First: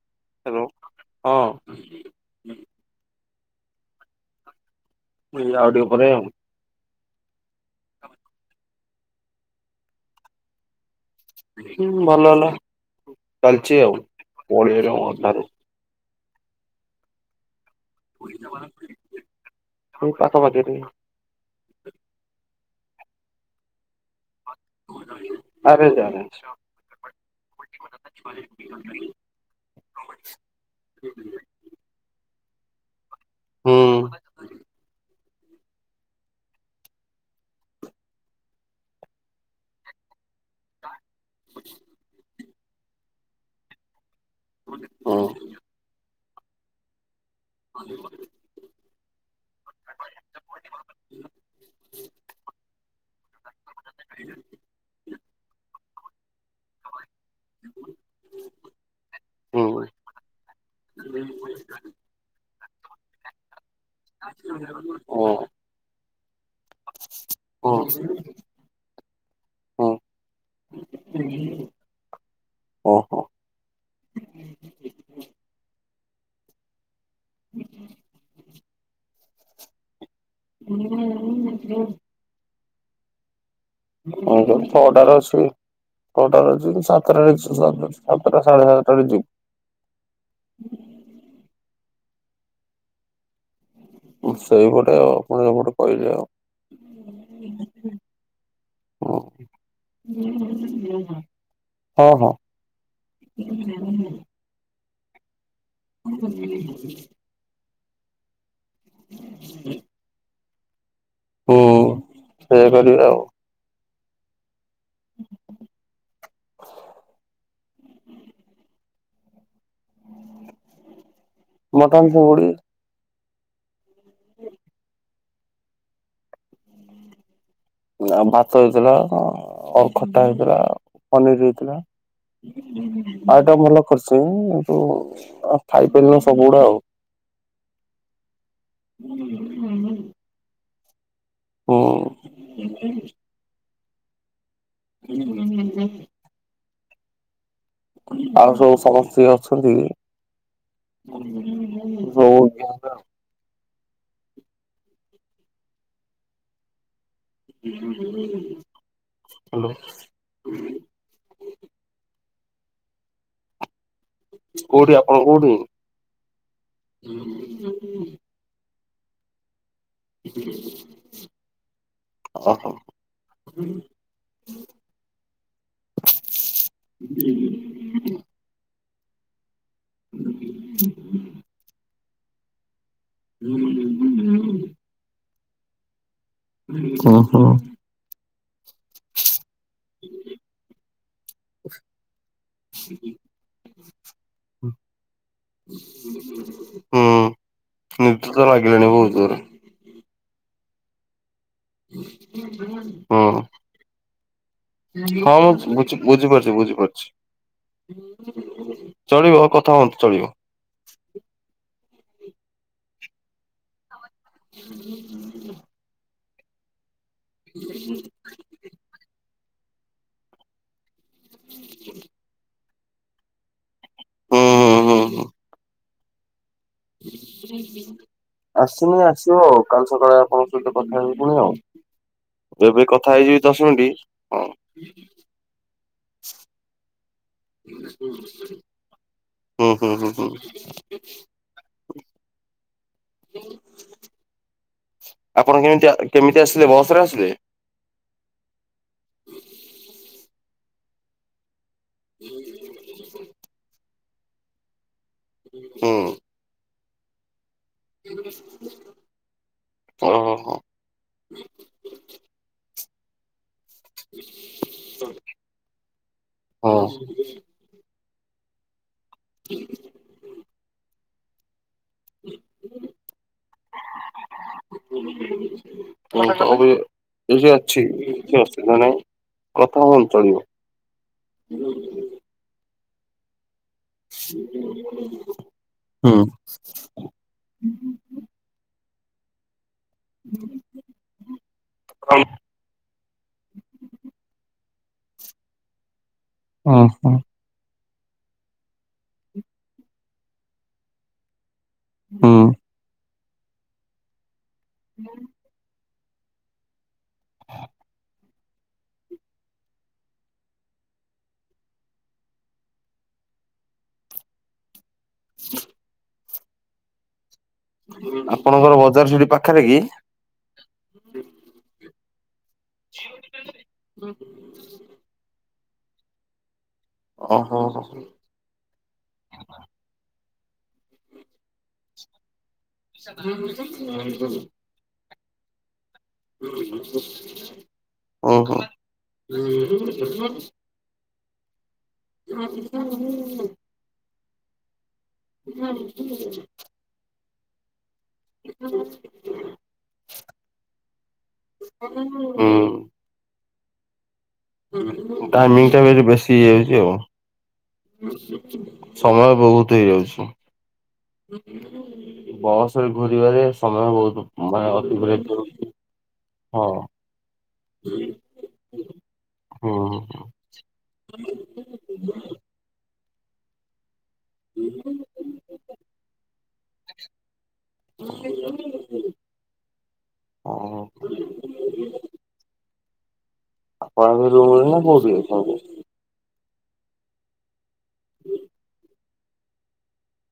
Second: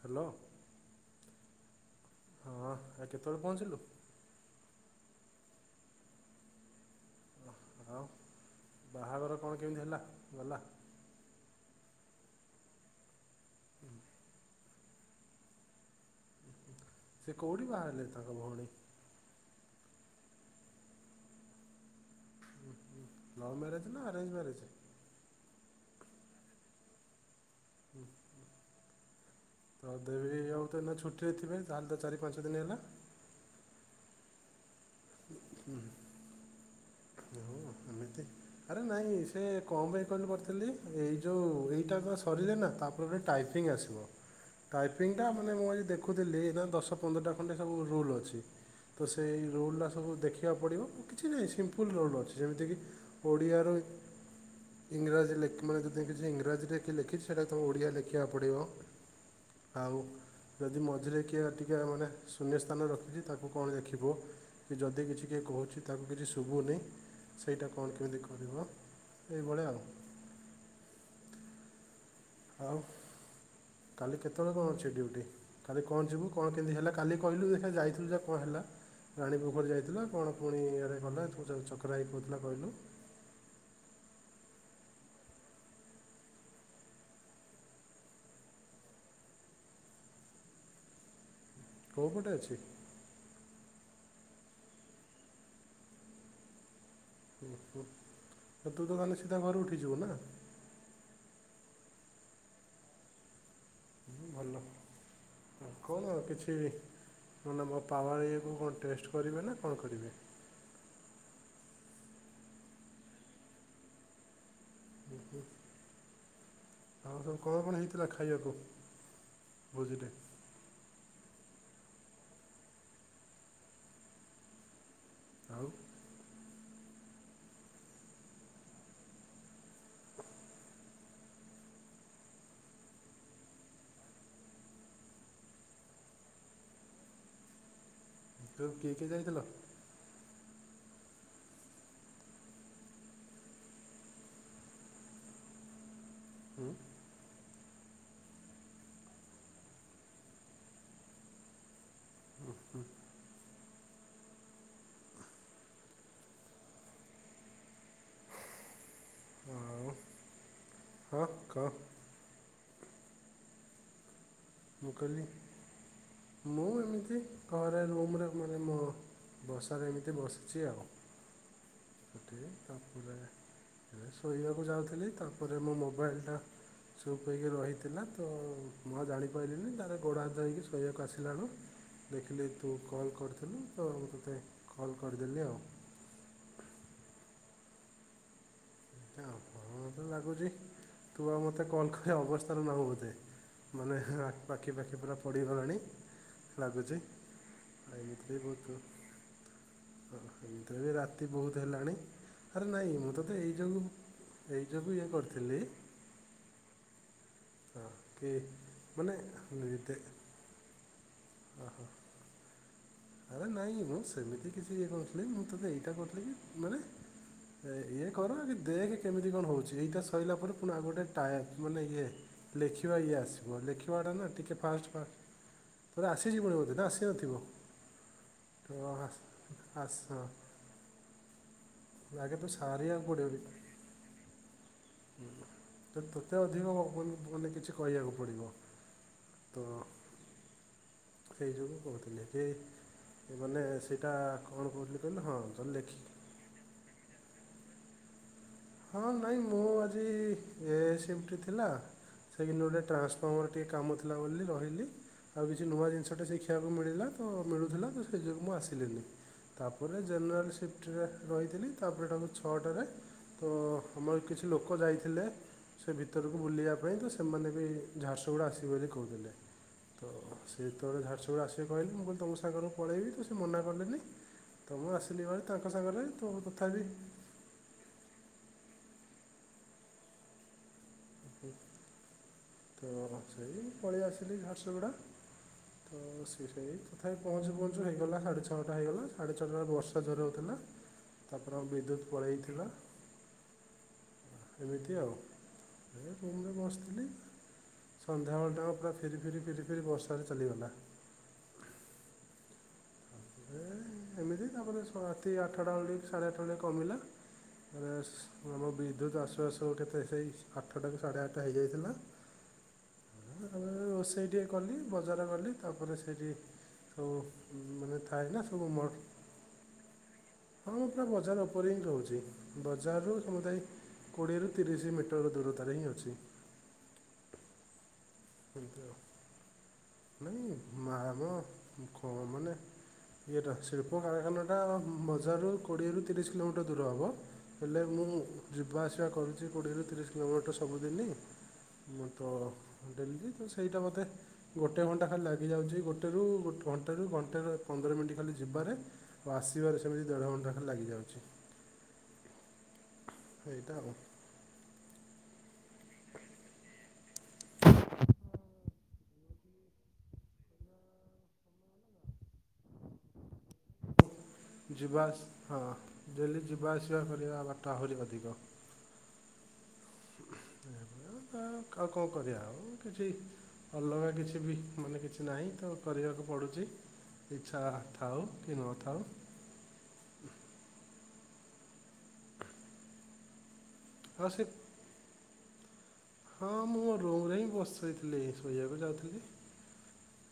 Hello. ହଁ। ହଁ ଆଉ କେତେବେଳେ ପହଞ୍ଚିଲୁ? ଆଉ ଟିକେ ପରେ ଆଉ। ଓହୋ। ବାହାଘର କଣ କେମିତି ହେଲା ଗଲା ହୁଁ ଭଲ ହେଲା ଚାଲିଛି ଆଉ [inaudible] ସେ କଉଠି ବା ଲିତା ର ଭଉନି ଆ କ [inaudible] ଲଭ୍ ମ୍ୟାରେଜ ନା ଆରେଞଜ ମ୍ୟାରେଜ ଆରେଞ୍ଜା ଆରେଞ୍ଜ ତ ଦେବି ଆଉ ତ ଏ ଛୁଟିରେ ଥିବେ ତାହେଲେ ତ ଚାରି ପାଞ୍ଚ କେତେ ଦିନି ହେଲା ହୂଁ ହୁଁ ଏମିତି ଆରେ ନାଇଁ ସେ କମ ପାଇଁ କହିଲ ଥିଲ ଏଇ ଯୋଉ ଏଇଟା କଣ ସରିଲେ ନା ତାପରେ ଟାଇପିଙ୍ଗ ଆସିବ ହୁଁ ତାପିଙ୍ଗ ଟା ମାନେ ମୁଁ ଆଜି ଦେ ଦେଖୁଥିଲି ନା ଦଶ ପନ୍ଦରଟା ଖଣ୍ଡେ ସବୁ ରୁଲ୍ ଅଛି ତ ସେଇ ରୋଲଟା ସବୁ ଦେଖିବାକୁ ପଡ଼ିବ କିଛି ନାହିଁ ସିମ୍ପଲ୍ ରୋଲ୍ ଅଛି ଯେମିତିକି ଓଡ଼ିଆ ରୁ ଇଂରାଜୀ ଲେଖ [inaudible] ଇଂରାଜୀରେ କିଏ ଲେଖିଛି ସେଇଟା ତ ଓଡ଼ିଆ ଲେଖିବାକୁ ପଡ଼ିବ ହୁଁ ଆଉ ଯଦି ମଝିରେ କିଏ ଟିକେ ମାନେ ଶୂନ୍ୟ ସ୍ଥାନ ରଖିଛି ତାକୁ କଣ ଲ ଦେଖିବ କି ଯଦି ଓ କିଛି କିଏ କହୁଛି ତାକୁ କିଛି ଶୁୁବୁନି ସେଇଟା ଓ କଣ କେମିତି କରିବ? ଏଇଭଳିଆଉ ଓ ହୋ କାଲି କେତେବେଳେ କଣ ଅଛି ଡ୍ୟୁଟି କାଲି କଣ ଯିବୁ କଣ କେମିତି ହେଲା କାଲି କହିଲୁ ଯାଇଥିଲୁ ଯା କଣ ହେଲା ରାଣୀପୋଖରୀ ଯାଇଥିଲୁ ପୁଣି ଆଡେ ଗଲା ଚକରା ଭାଇ କହୁଥିଲା କହିଲୁ ଛଅଟାରେ ଅଛି ଛଅଟାରେ ଅଛି ସାତଟାରେ ସାତଟା ସାଢେ ସାତଟାରେ ଯିବି କୋଉପଟେ ଅଛି ସେଇପଟେ ଆଉ ଆପଣ ସେପଟେ କହିଲେ ଆଉ ତୁ ତ ହଁ କାଲି ସିଧା ଘରୁ ଉଠି ଯିବୁ ନା ହଁ ହଁ ହ ଭଲ କଣ କିଛି ମାନେ ପାୱାର ଇକୁ କର ଟେଷ୍ଟ କରିବେ ନା କଲ୍ କରିବେ। ହୁଁ ସେଇଆ କରିବା ଆଉ ହୁ ହୁଁ। କଣ ହେଇଥିଲା ଖାଇବାକୁ ଫୋଜି ରେ ମଟନ ଚିଗୁଡ଼ି। ହୁଁ। ଆଉ ଆ ଭାତ ହେଇଥିଲା ଅରଖଟା ହେଇଥିଲା ପନିରି ହେଇଥିଲା ଆ ଏଟା ଭଲ କରିଛି କିନ୍ତୁ ଖାଇପାରିଲି ନି ସବୁଗୁଡା ଆଉ। ସବୁ କିଏ କିଏ ଯାଇଥିଲ? ହୁଁ। ହଁ। ହୁଁ ହୁଁ ହ। ହୁଁ। ଆଉ ସବୁ ସମସ୍ତ ଅଛନ୍ତି ହଉ ସବୁ। ହ୍ୟାଲୋ। ଆଉ ହଁ କ। ମୁଁ କୋଉଠି ଆପଣ କହିଲି କୋଉଠି? ମୁଁ ଏମିତି ଘରେ ରୁମ୍ରେ ମାନେ ମୋ ବସ୍। ସଗୟମୀତି ବସିଛି ଆଉ ସେ ଓହୋ। ତାପରେ ଶୋଇବାକୁ ଯାଉଥିଲି ତାପରେ ମୋ ମୋବାଇଲଟା ସୁପ୍ ହେକି ରହିଥିଲା ତ ମୁଁ ଜାଣିପାରିଲିନି। ଗୋଡ଼ ହାତ ହୋଇକି ଶୋଇବାକୁ ଆସିଲା ବେଳୁ ଦେଖିଲେ ତୁ କଲ୍ କରିଥିଲୁ ତ ମୁଁ ତୋତେ କଲ୍ କରିଦେଲି ଆଉ କହ। କଣ ଲାଗୁଛି। ତୁ ଆଉ ମତେ କଲ କ ଅବସ୍। ତର ନା ବୋତେ ମାନେ ପାଖି ପାଖି ପା ପଡ଼ିଗଲାଣି ଲାଗୁଛି ହୁଁ ନିଦ ଏମିତି ତ ବହୁତ ଲାଗିଲାଣି ଜୋରେ ହ [unintelligible] ଏ ବହୁତ ହେଲାଣି ଆରେ ନାଇଁ ମୁଁ ତ ହୁଁ ତ ଏ। ହଁ ମୁଁ ବୁ ବୁଝିପାରୁଛି। ହଁ କି ବୁଝିପାରୁଛଛି। ମାନେ ଚଳିବ କଥା ଦେ ହୁଅନ୍ତୁ ଚଳିବ ଓହୋ ଆରେ ନାଇଁ ମୁଁ ସେମିତି କିଛି ଇଏ କରୁଥିଲି ମୁଁ ତୋତେ ଏଇଟା କଥିଲ କି? ମାନେ ଇଏ କର କି ଦେହଖ କେମିତି କଣ ହଉଛି ସେଇଟା ସରିଲା ପରେ ପୁଣି ଆ ଗୋଟେ ଟାଇପ ମାନେ ଯେ ଲେଖିବା ଇଏ ଆସିବ ଲେଖିବା ୱାଡ଼ ନା ହୁଁ ଟିକେ ହୁଁ ଫାଷ୍ଟ ହୁଁ ଫାଷ୍ଟ୍ ହୁଁ। ତୋର ଆସିଯିବନି ନା ଆସି ନଥିବ। ଆସନି ଆସିବ ଆଉ କାଲି ଆସ, ସକାଳେ ଆପଣଙ୍କ ସହିତ କଥା ହେବି ପୁଣି ଆଉ। ଆଗେ ତୁ ଏବେ କଥା ହେଇଯିବି ଦଶ ମିନିଟ ହଁ। ହୁଁ ତତ ଅଧିକ ହବ ତ ହୁଁ ହୁଁ ହୁଁ ହୁଁ। ସେଇ ସବୁ କହୁଥିଲେ କି ମାନେ ସେଇଟା କଣ କହୁଥିଲି କହିଲେ ହଁ ଆପଣ ଚା ଲେଖି କେମିତି କେମିତି ଆସିଲେ ବସ ରେ ଆସିଲେ ହଁ ନାଇଁ ମୁଁ ଆଜି ଏ ସିମିଟି ଥିଲା। ସେ ଦିନ ଗୋଟେ ଟ୍ରାସଫର୍ମର ଟେ କାମ ବଲା ବି ରହିନି ଆଉ କିଛି ନୂଆ ହୁଁ ଜିନିଷଟା ଶଖଷଆ ମିଳିଲା ତ ମିଳୁଥିଲା ତ ସେଇ ଯୋଗୁଁ ମୁଁ ଆସିଲିନି ତାପରେ ଓହୋ ଜେନେରାଲ୍ ସିଫ୍ଟରେ ରହିଥିଲି ତାପରେ ତାକୁ ଛଅଟାରେ ତ ଆମର କିଛି ଲୋକ ଯାଇଥିଲେ ସେ ଭିତରକୁ ବୁଲିବା ହଁ। ପାଇଁ ତ ସେମାନେ ବି ଝାରସୁଗୁଡା ଆସିବେ ବୋଲି କୋହୁଥିଲେ ସେ ଯେତେବେଳେ ଝାରସୁଗୁ ସୁରସ ସେ କହିଲି ମୁଁ କହିଲି ତୁମ ସାଙ୍ଗକୁ ପଳେଇବି ତ ସେ ମନା କଲେନି ତ ମୁଁ ଆସିଲି ଭ ତାଙ୍କ ସାଙ୍ଗରେ ହୁଁ ତ ବି ତଥାପି ଏ ଯଉ ଅଛି କିଛି ଅସୁବିଧା ନାହିଁ କଥା ହୁଅନ୍ତୁ ଚଲିବ। ହୁଁ ହୁଁ। ତ ଅଛ କି? ପଳେଇ ଆସିଲି ଝାରସୁଗୁଡ଼ା ତ ହୁଁ ସେ ସେଇ ତଥାପି ପହଞ୍ଚୁ ପହଞ୍ଚୁ ହେଇଗଲା ସାଢ଼େ ଛଅଟା ହେଇଗଲା। ଆଡ଼େ ଚଲ ବର୍ଷ ବର୍ଷା ଜୋରରେ ହୋଉଥିଲା ତାପରେ ବିଦ୍ୟୁତ ପଳେଇଥିଲେ। ଏମିତି ଆଉ। ଏ ରୁମରେ ହୁଁ ବସିଥିଲି। ହୁଁ ସନ୍ଧ୍ୟାବେଳଟା ପୁରା ଫିରି ଫିରି ଫିରି ଫିରି ବର୍ଷା ରେ ଚାଲିଗଲା। ହୁଁ। ଏ ଏମିତି। ତାପରେ ରାତି ଆଠଟା ବେଳେ ସାଢ଼େ ଆଠଟା ବେଳେ କମିଲା ଆମ ବିଦ୍ୟୁତ ଆସୁ ଆସୁ କେତେ ସେଇ ଆଠଟାରୁ ସାଢ଼େ ଆଠଟା ହେଇଯାଇଥିଲା। ହଁ ରୋଷେଇ ଟିକେ କଲି। ବଜାର ଗଲି ତାପରେ ସେଇଠି ହଉ। ଆପଣଙ୍କର ବଜାର ସେଠି ପାଖରେ କି? ହଁ ମୁଁ ପୁରା ବଜାର ଉପରେ ହିଁ ରହୁଛି। ଯେ। ବଜାରରୁୁ ସମୁଦାୟ କୋଡିଏରୁୁ ତିରିଶ ମିଟର ଦୂରତା। ତାର ହିଁ ଅଛି। ଓ ହୋ ହ ହୋ। ନାଇଁ ମାମ ଖ ମାନେ [unintelligible] ଏ ତ ଶିଳ୍ପ କାରଖାନାଟା ମ ଯା ରୁକ୍। କୋଡ଼ିଏରୁ ତିରିଶ କିଲୋମିଟର ଦୂର ହେବ ହେଲେ ମୁଁ ଓହୋ। ଯିବା ଆସିବା କରୁଛି କୋଡ଼ିଏରୁ ତିରିଶ କିଲୋମିଟର ସବୁଦିନ। ମୁଁ ତ ଆ ଆ। ଡେଲି ତ ସେଇଟା ମୋତେ ଗୋଟେ। ଗୋଟଏ ଘଣ୍ଟା ଖାଲି ଲାଗିଯାଉଛି ଗୋଟେରୁ ଘଣ୍ଟେରୁ ଘଣ୍ଟେ ପନ୍ଦର ମିିନଟ ଖାଲି ଯିବାରେ ଆ ଆସିବାରେ ସେମିତି ଦେଢ ଘଣ୍ଟା ଖାଲି ଲାଗି ଯାଉଛି ହୁଁ ସେଇଟା ହ ଟାଇମିଂ ଟା ବେଶୀ ହେଇଯାଉଛି ଆଉ। ସମୟ ବହୁତ ହେଇଯାଉଛି। ବସରେ ଘୁରିବାରେ ସମୟ ବହୁତ, ମାନେ ଯିବା ଆସ ଅତିବାହିତ ହଉଛି ହଁ ଡେଲି ହଁ ଯିବା ଆସିବା କରିବା ବା ଆହୁରି ଅଧିକ। ହୁଁ। ଆଉ କଣ କରିବା ଆଉ କିଛି, ଭଲରେ, କିଛି ବି ମାନେ କିଛି ନାହିଁ ତ କରିବାକୁ ପଡ଼ୁଛି। ଇଚ୍ଛା ଥାଉ କି ନ ଥାଉ [unintelligible] ଆପଣ ଆଉ ଆ ସେ ରୁମ ରେ ନା କୋଉଠି ଅଛି। ହଁ ମୁଁ ମୋ ରୋମରେ ହିଁ ବସିଛି। ଶୋଇଥିଲି ଶୋଇବାକୁ ଯାଉଥିଲି।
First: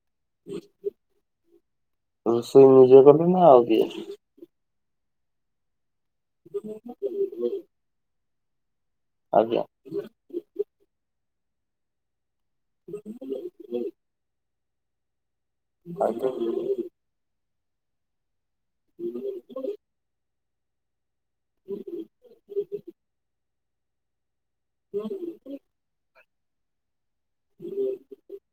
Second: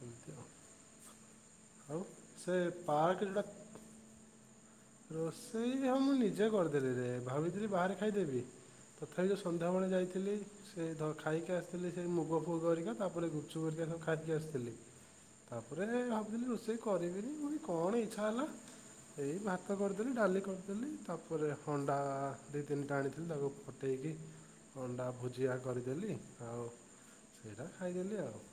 ଏମିତି ଆଉ ଆଉ ସେ ରଷୋଇ ନିଜେ ପାର୍କ କରିବ ଯେଉଁଟା ନା ଆଉ କି? ରୋଷେଇ ହଁ ମୁଁ ନିଜେ କରିଦେଲି ରେ ଭାବିଥିଲି ବାହାରେ ଖାଇଦେବି। ତଥାପି ଯେଉଁ ଆଜ୍ଞା ସନ୍ଧ୍ୟାବେଳେ ଯାଇଥିଲି ସେ ଖାଇକି ଆସିଥିଲି ସେ ମୁଗ ପୁଅ କରିକା ତାପରେ ଗୁଚୁ କରିକା ସବୁ ଖାଇକି ଆସିଥିଲଥିଲେ। ତାପରେ ଭାବୁଥିଲି ରୋଷେଇ କରିବିନି ପୁଣି କଣ ଇଚ୍ଛା ହେଲା। ଏଇ ଭାତ ଡାଲି କରିଦେଲି ତାପ ପରେରେ ହଣ୍ଡା ଦୁଇ ତିନିଟା ଆଣିଥିଲି ତାକୁ ଦେଇକି ଅଣ୍ଡା ଭୁଜିଆ କରିଦେଲି। ଆଉ। ସେଇଟା ଖାଇଦେଲି ଆଉ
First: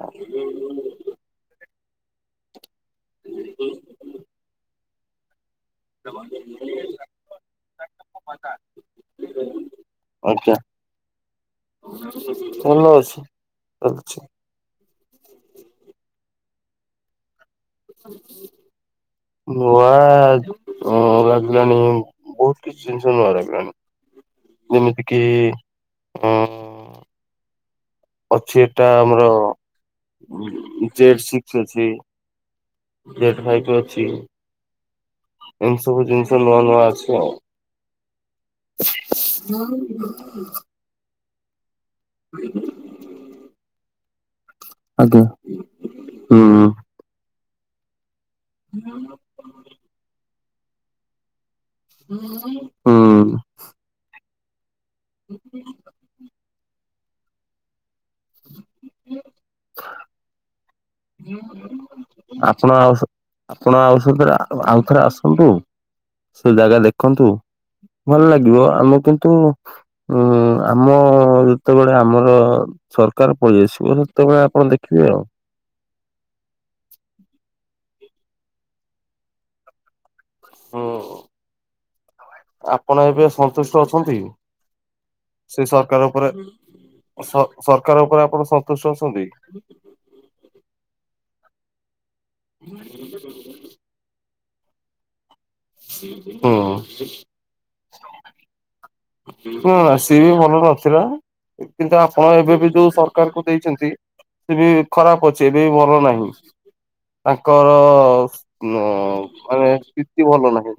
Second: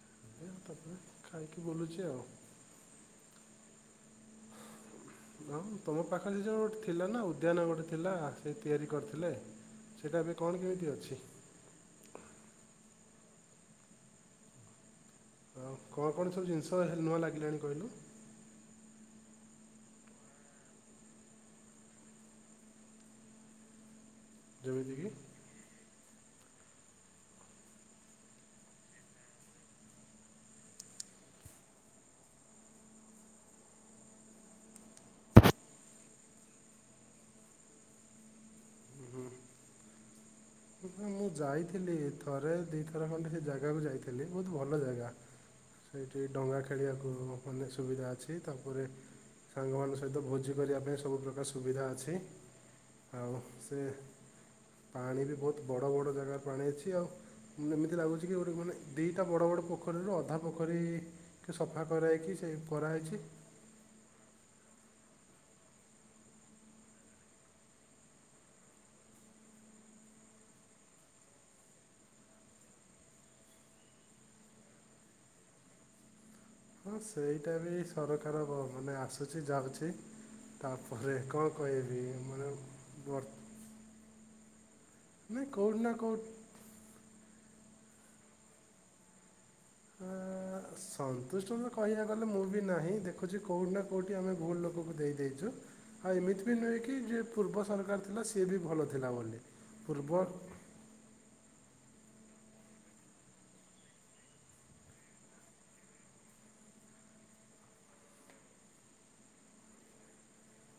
ଆ। ଏମିତି ଆଉ ତାପରେ ଖାଇକି [inaudible] [inaudible] ଆଉ ତମ ପାଖରେ ଯୋଉ ଗୋଟେ ଥିଲା ନା ଉଦ୍ୟାନ ଗୋଟେ ଥିଲା ସେ ତିଆରି କରିଥିଲେ ସେଇଟା ଏବେ ଆଜ୍ଞା କଣ କେମିତି ଅଛି? ଆଚ୍ଛା ତ ହେ ନୂଆ ଲାଗିଲାଣି। କହିଲୁ [inaudible] ନୂଆ ଲାଗିଲାଣି ବହୁତ କିଛି ଜିନିଷ ନୂଆ ଲାଗିଲାଣି। ଜେମିତିକି ଯେମିତିକି ହଁ ଅଛି ଏଟା ଆମର ଜେଟ ସିକ୍ସ ଅଛି ଜେଟ ଫାଇପ ଅଛି ଏମିତି ସବୁ ଜିନିଷ ନୂଆ ନୂଆ ଅଛି ଆଉ। ମୁଁ ଯାଇ ଥିଲି ଥରେ ଦିଥର ଖଣ୍ଡେ ସେ ଜାଗାକୁ ଯାଇଥିଲି। ବହୁତ ଭଲ ଜାଗା ଆଜ୍ଞା। ସେଇଠି ଡଙ୍ଗା ହୁଁ ଖେଳିବାକୁ ଅନେକ ସୁବିଧା ଅଛି। ତାପରେ ସାଙ୍ଗମାନଙ୍କ ସହିତ ଭୋଜି କରି ଆମେ ସବୁ ପ୍ରକାର ସୁବିଧା ଅଛି ହୁଁ ଆଉ ସେ ପାଣି ବି ବହୁତ ବଡ଼ ବଡ଼ ଜାଗା ପାଣି ଅଛି ଆଉ ଏମିତି ଲାଗୁଚି [unintelligible] ଦିଟା ବଡ ବଡ ପୋକ କଡେଇର ଅଧା କ ଆପଣ ଆଉସ କରାହେଇଛି। ଆପଣ ଆଉସନ୍ତି ନା? ଆଉଥରେ ଆସନ୍ତୁ ସେ ଜାଗା ଦେଖନ୍ତୁ ଭଲ ଲାଗିବ ଆମେ କିନ୍ତୁ ଉଁ ଆମ ଯେତେବେଳେ ଆମର ସରକାର ପଳେଇଆସିବ ସେତେବେଳେ ଆପଣ ଦେଖିବେ ଆଉ। ହଁ ସେଇଟା ବି ସରକାର ମାନେ ଆସୁଛି ଯାଉଛି। ହୁଁ ତାପରେ କଣ କହିବି ମାନେ ଆପଣ ଏବେ ସନ୍ତୁଷ୍ଟ ଅଛନ୍ତି ନାଇଁ ସେ କୋଉଠି ନା ସରକାର କୋଉଠି ଉପରେ ସ ସରକାର ଉପରେ ଆପଣ ସନ୍ତୁଷ୍ଟ ଅଛନ୍ତି? ଆ ସନ୍ତୁଷ୍ଟ ତ କହିବାକୁ କହିଲେ ମୁଁ ବି ନାହିଁ ଦେଖୁଛି କୋଉଠି ନା କୋଉଠି ଆମେ ଭୁଲ ଲୋକଙ୍କୁ ଦେଇ ଦେଇଦେଇଛୁ। ହଁ ଏମିତି ବି ନୁହେଁ ହୁଁ। କି ଯି ପୂର୍ବ ସରକାର ଥିଲା ସିଏ ବି ଭଲ ଥିଲା। ବୋଲି ମଲା ପୂର୍ବ ସିଏ ବି ଭଲ ନଥିଲା। କିନ୍ତୁ ଆପଣ ଏବେ ବି ଯୋଉ ସରକାରଙ୍କୁ ଦେଇଚନ୍ତି ସେ ବି ଖରାପ ଅଛି ଏବେ ବି ଭଲ ନାହିଁ ତାଙ୍କର ମାନେ ସ୍ଥିତି ଭଲ ନାହିଁ।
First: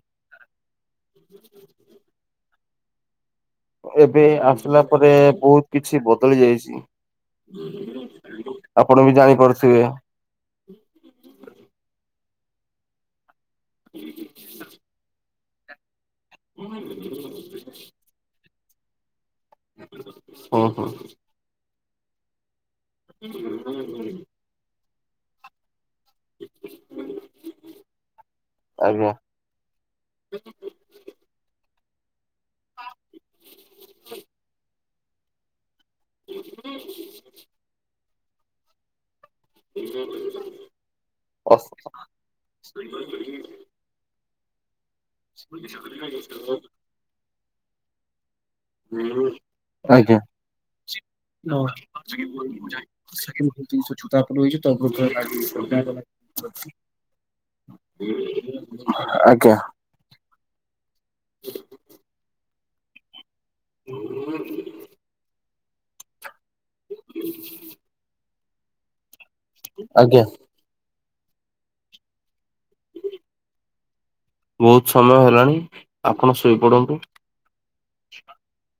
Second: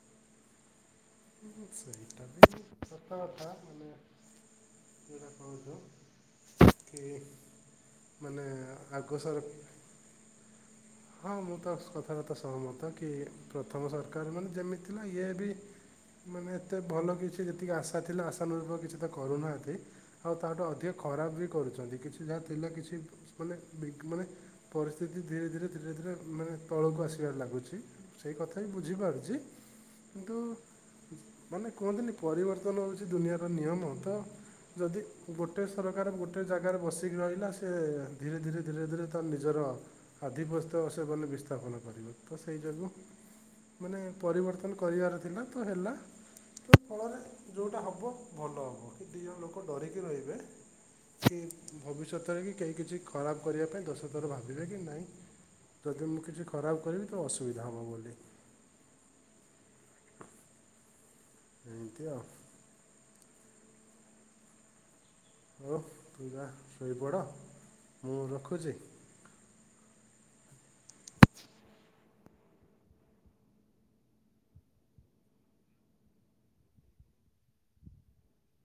ହୁଁ ସେଇଟା ବି ସତ ମାନେ ଏବେ ଆସିଲା ପରେ ଯେଉଁଟା ବହୁତ କହୁଛୁ କିଛି ବଦଳି ଯାଇଛି କି ମାନେ ଆପଣ ଆଗ ବି ସର ଜାଣିପାରୁଥିବେ ହଁ ମୁଁ ତ କଥାବାର୍ତା ସହ ମତ କି ପ୍ରଥମ ସରକାର ମାନେ ଯେମିତି ଥିଲା ଇଏ ବି ମାନେ ଏତେ ଭଲ କିଛି ଯେତିକି ଆଶା ଥିଲା ଆଶାାନୁରୂକ କିଛି କରୁନାହାନ୍ତି ଆଉ ତାଠୁ ହୁଁ ହୁଁ। ଅଧିକ ଖରାପ ବି କରୁଛନ୍ତି କିଛି ଯାହା ଥିଲା କିଛି ମାନେ ମାନେ ପରିସ୍ଥିତି ଧୀରେ ଧୀରେ ଧୀରେ ଧୀରେ ମାନେ ତଳକୁ ଆସିବାରେ ଲାଗୁଛି ସେଇ କଥା ବି ଆଜ୍ଞା ବୁଝିପାରୁଛି କିନ୍ତୁ ମାନେ କୁହନ୍ତିନି ପରିବର୍ତ୍ତନ ହୋଉଚି ଦୁନିଆର ନିୟମ ତ ଯଦି ଗୋ ଗୋଟିଏ ସରକାର ଗୋଟେ ଜାଗାରେ ବସିକି ରହିଲା ସେ ଧୀରେ ଧୀରେ ଧୀରେ ଧୀରେ ନିଜର ଆଧିପସ୍ ସେବନ ବିସ୍ଥାପନା କରିବେ ତ ସେଇ ଯୋଗୁ ମାନେ ପରିବର୍ତ୍ତନ କରିବାର ଥିଲା ତ ହେଲା ତ ଫଳରେ ଯୋଉଟା ହବ ଭଲ ହବ କି ଦିଜଣ ଲୋକ ଡରିକି ଆଜ୍ଞା ରହିବେ କି ଭବିଷ୍ୟତରେ କି କେହି କିଛି ଖରାପ କରିବା ପାଇଁ ଦଶ ଥର ଭାବିବେ କି ନାଇଁ ଯଦି ମୁଁ କିଛି ଖରାପ କରିବି ତ ଅସୁବିଧା ହବ ବୋଲି। ଆଜ୍ଞା ଏମତି ଆଉ। ହ ଓ ଯା ଶୋଇପଡ଼ ମୁଁ ରଖୁ କୁଯେଇ ଆଜ୍ଞା। ବୋହୁତ ସମୟ ହେଲାଣି ଆପଣ ଶୋଇପଡ଼ନ୍ତୁ।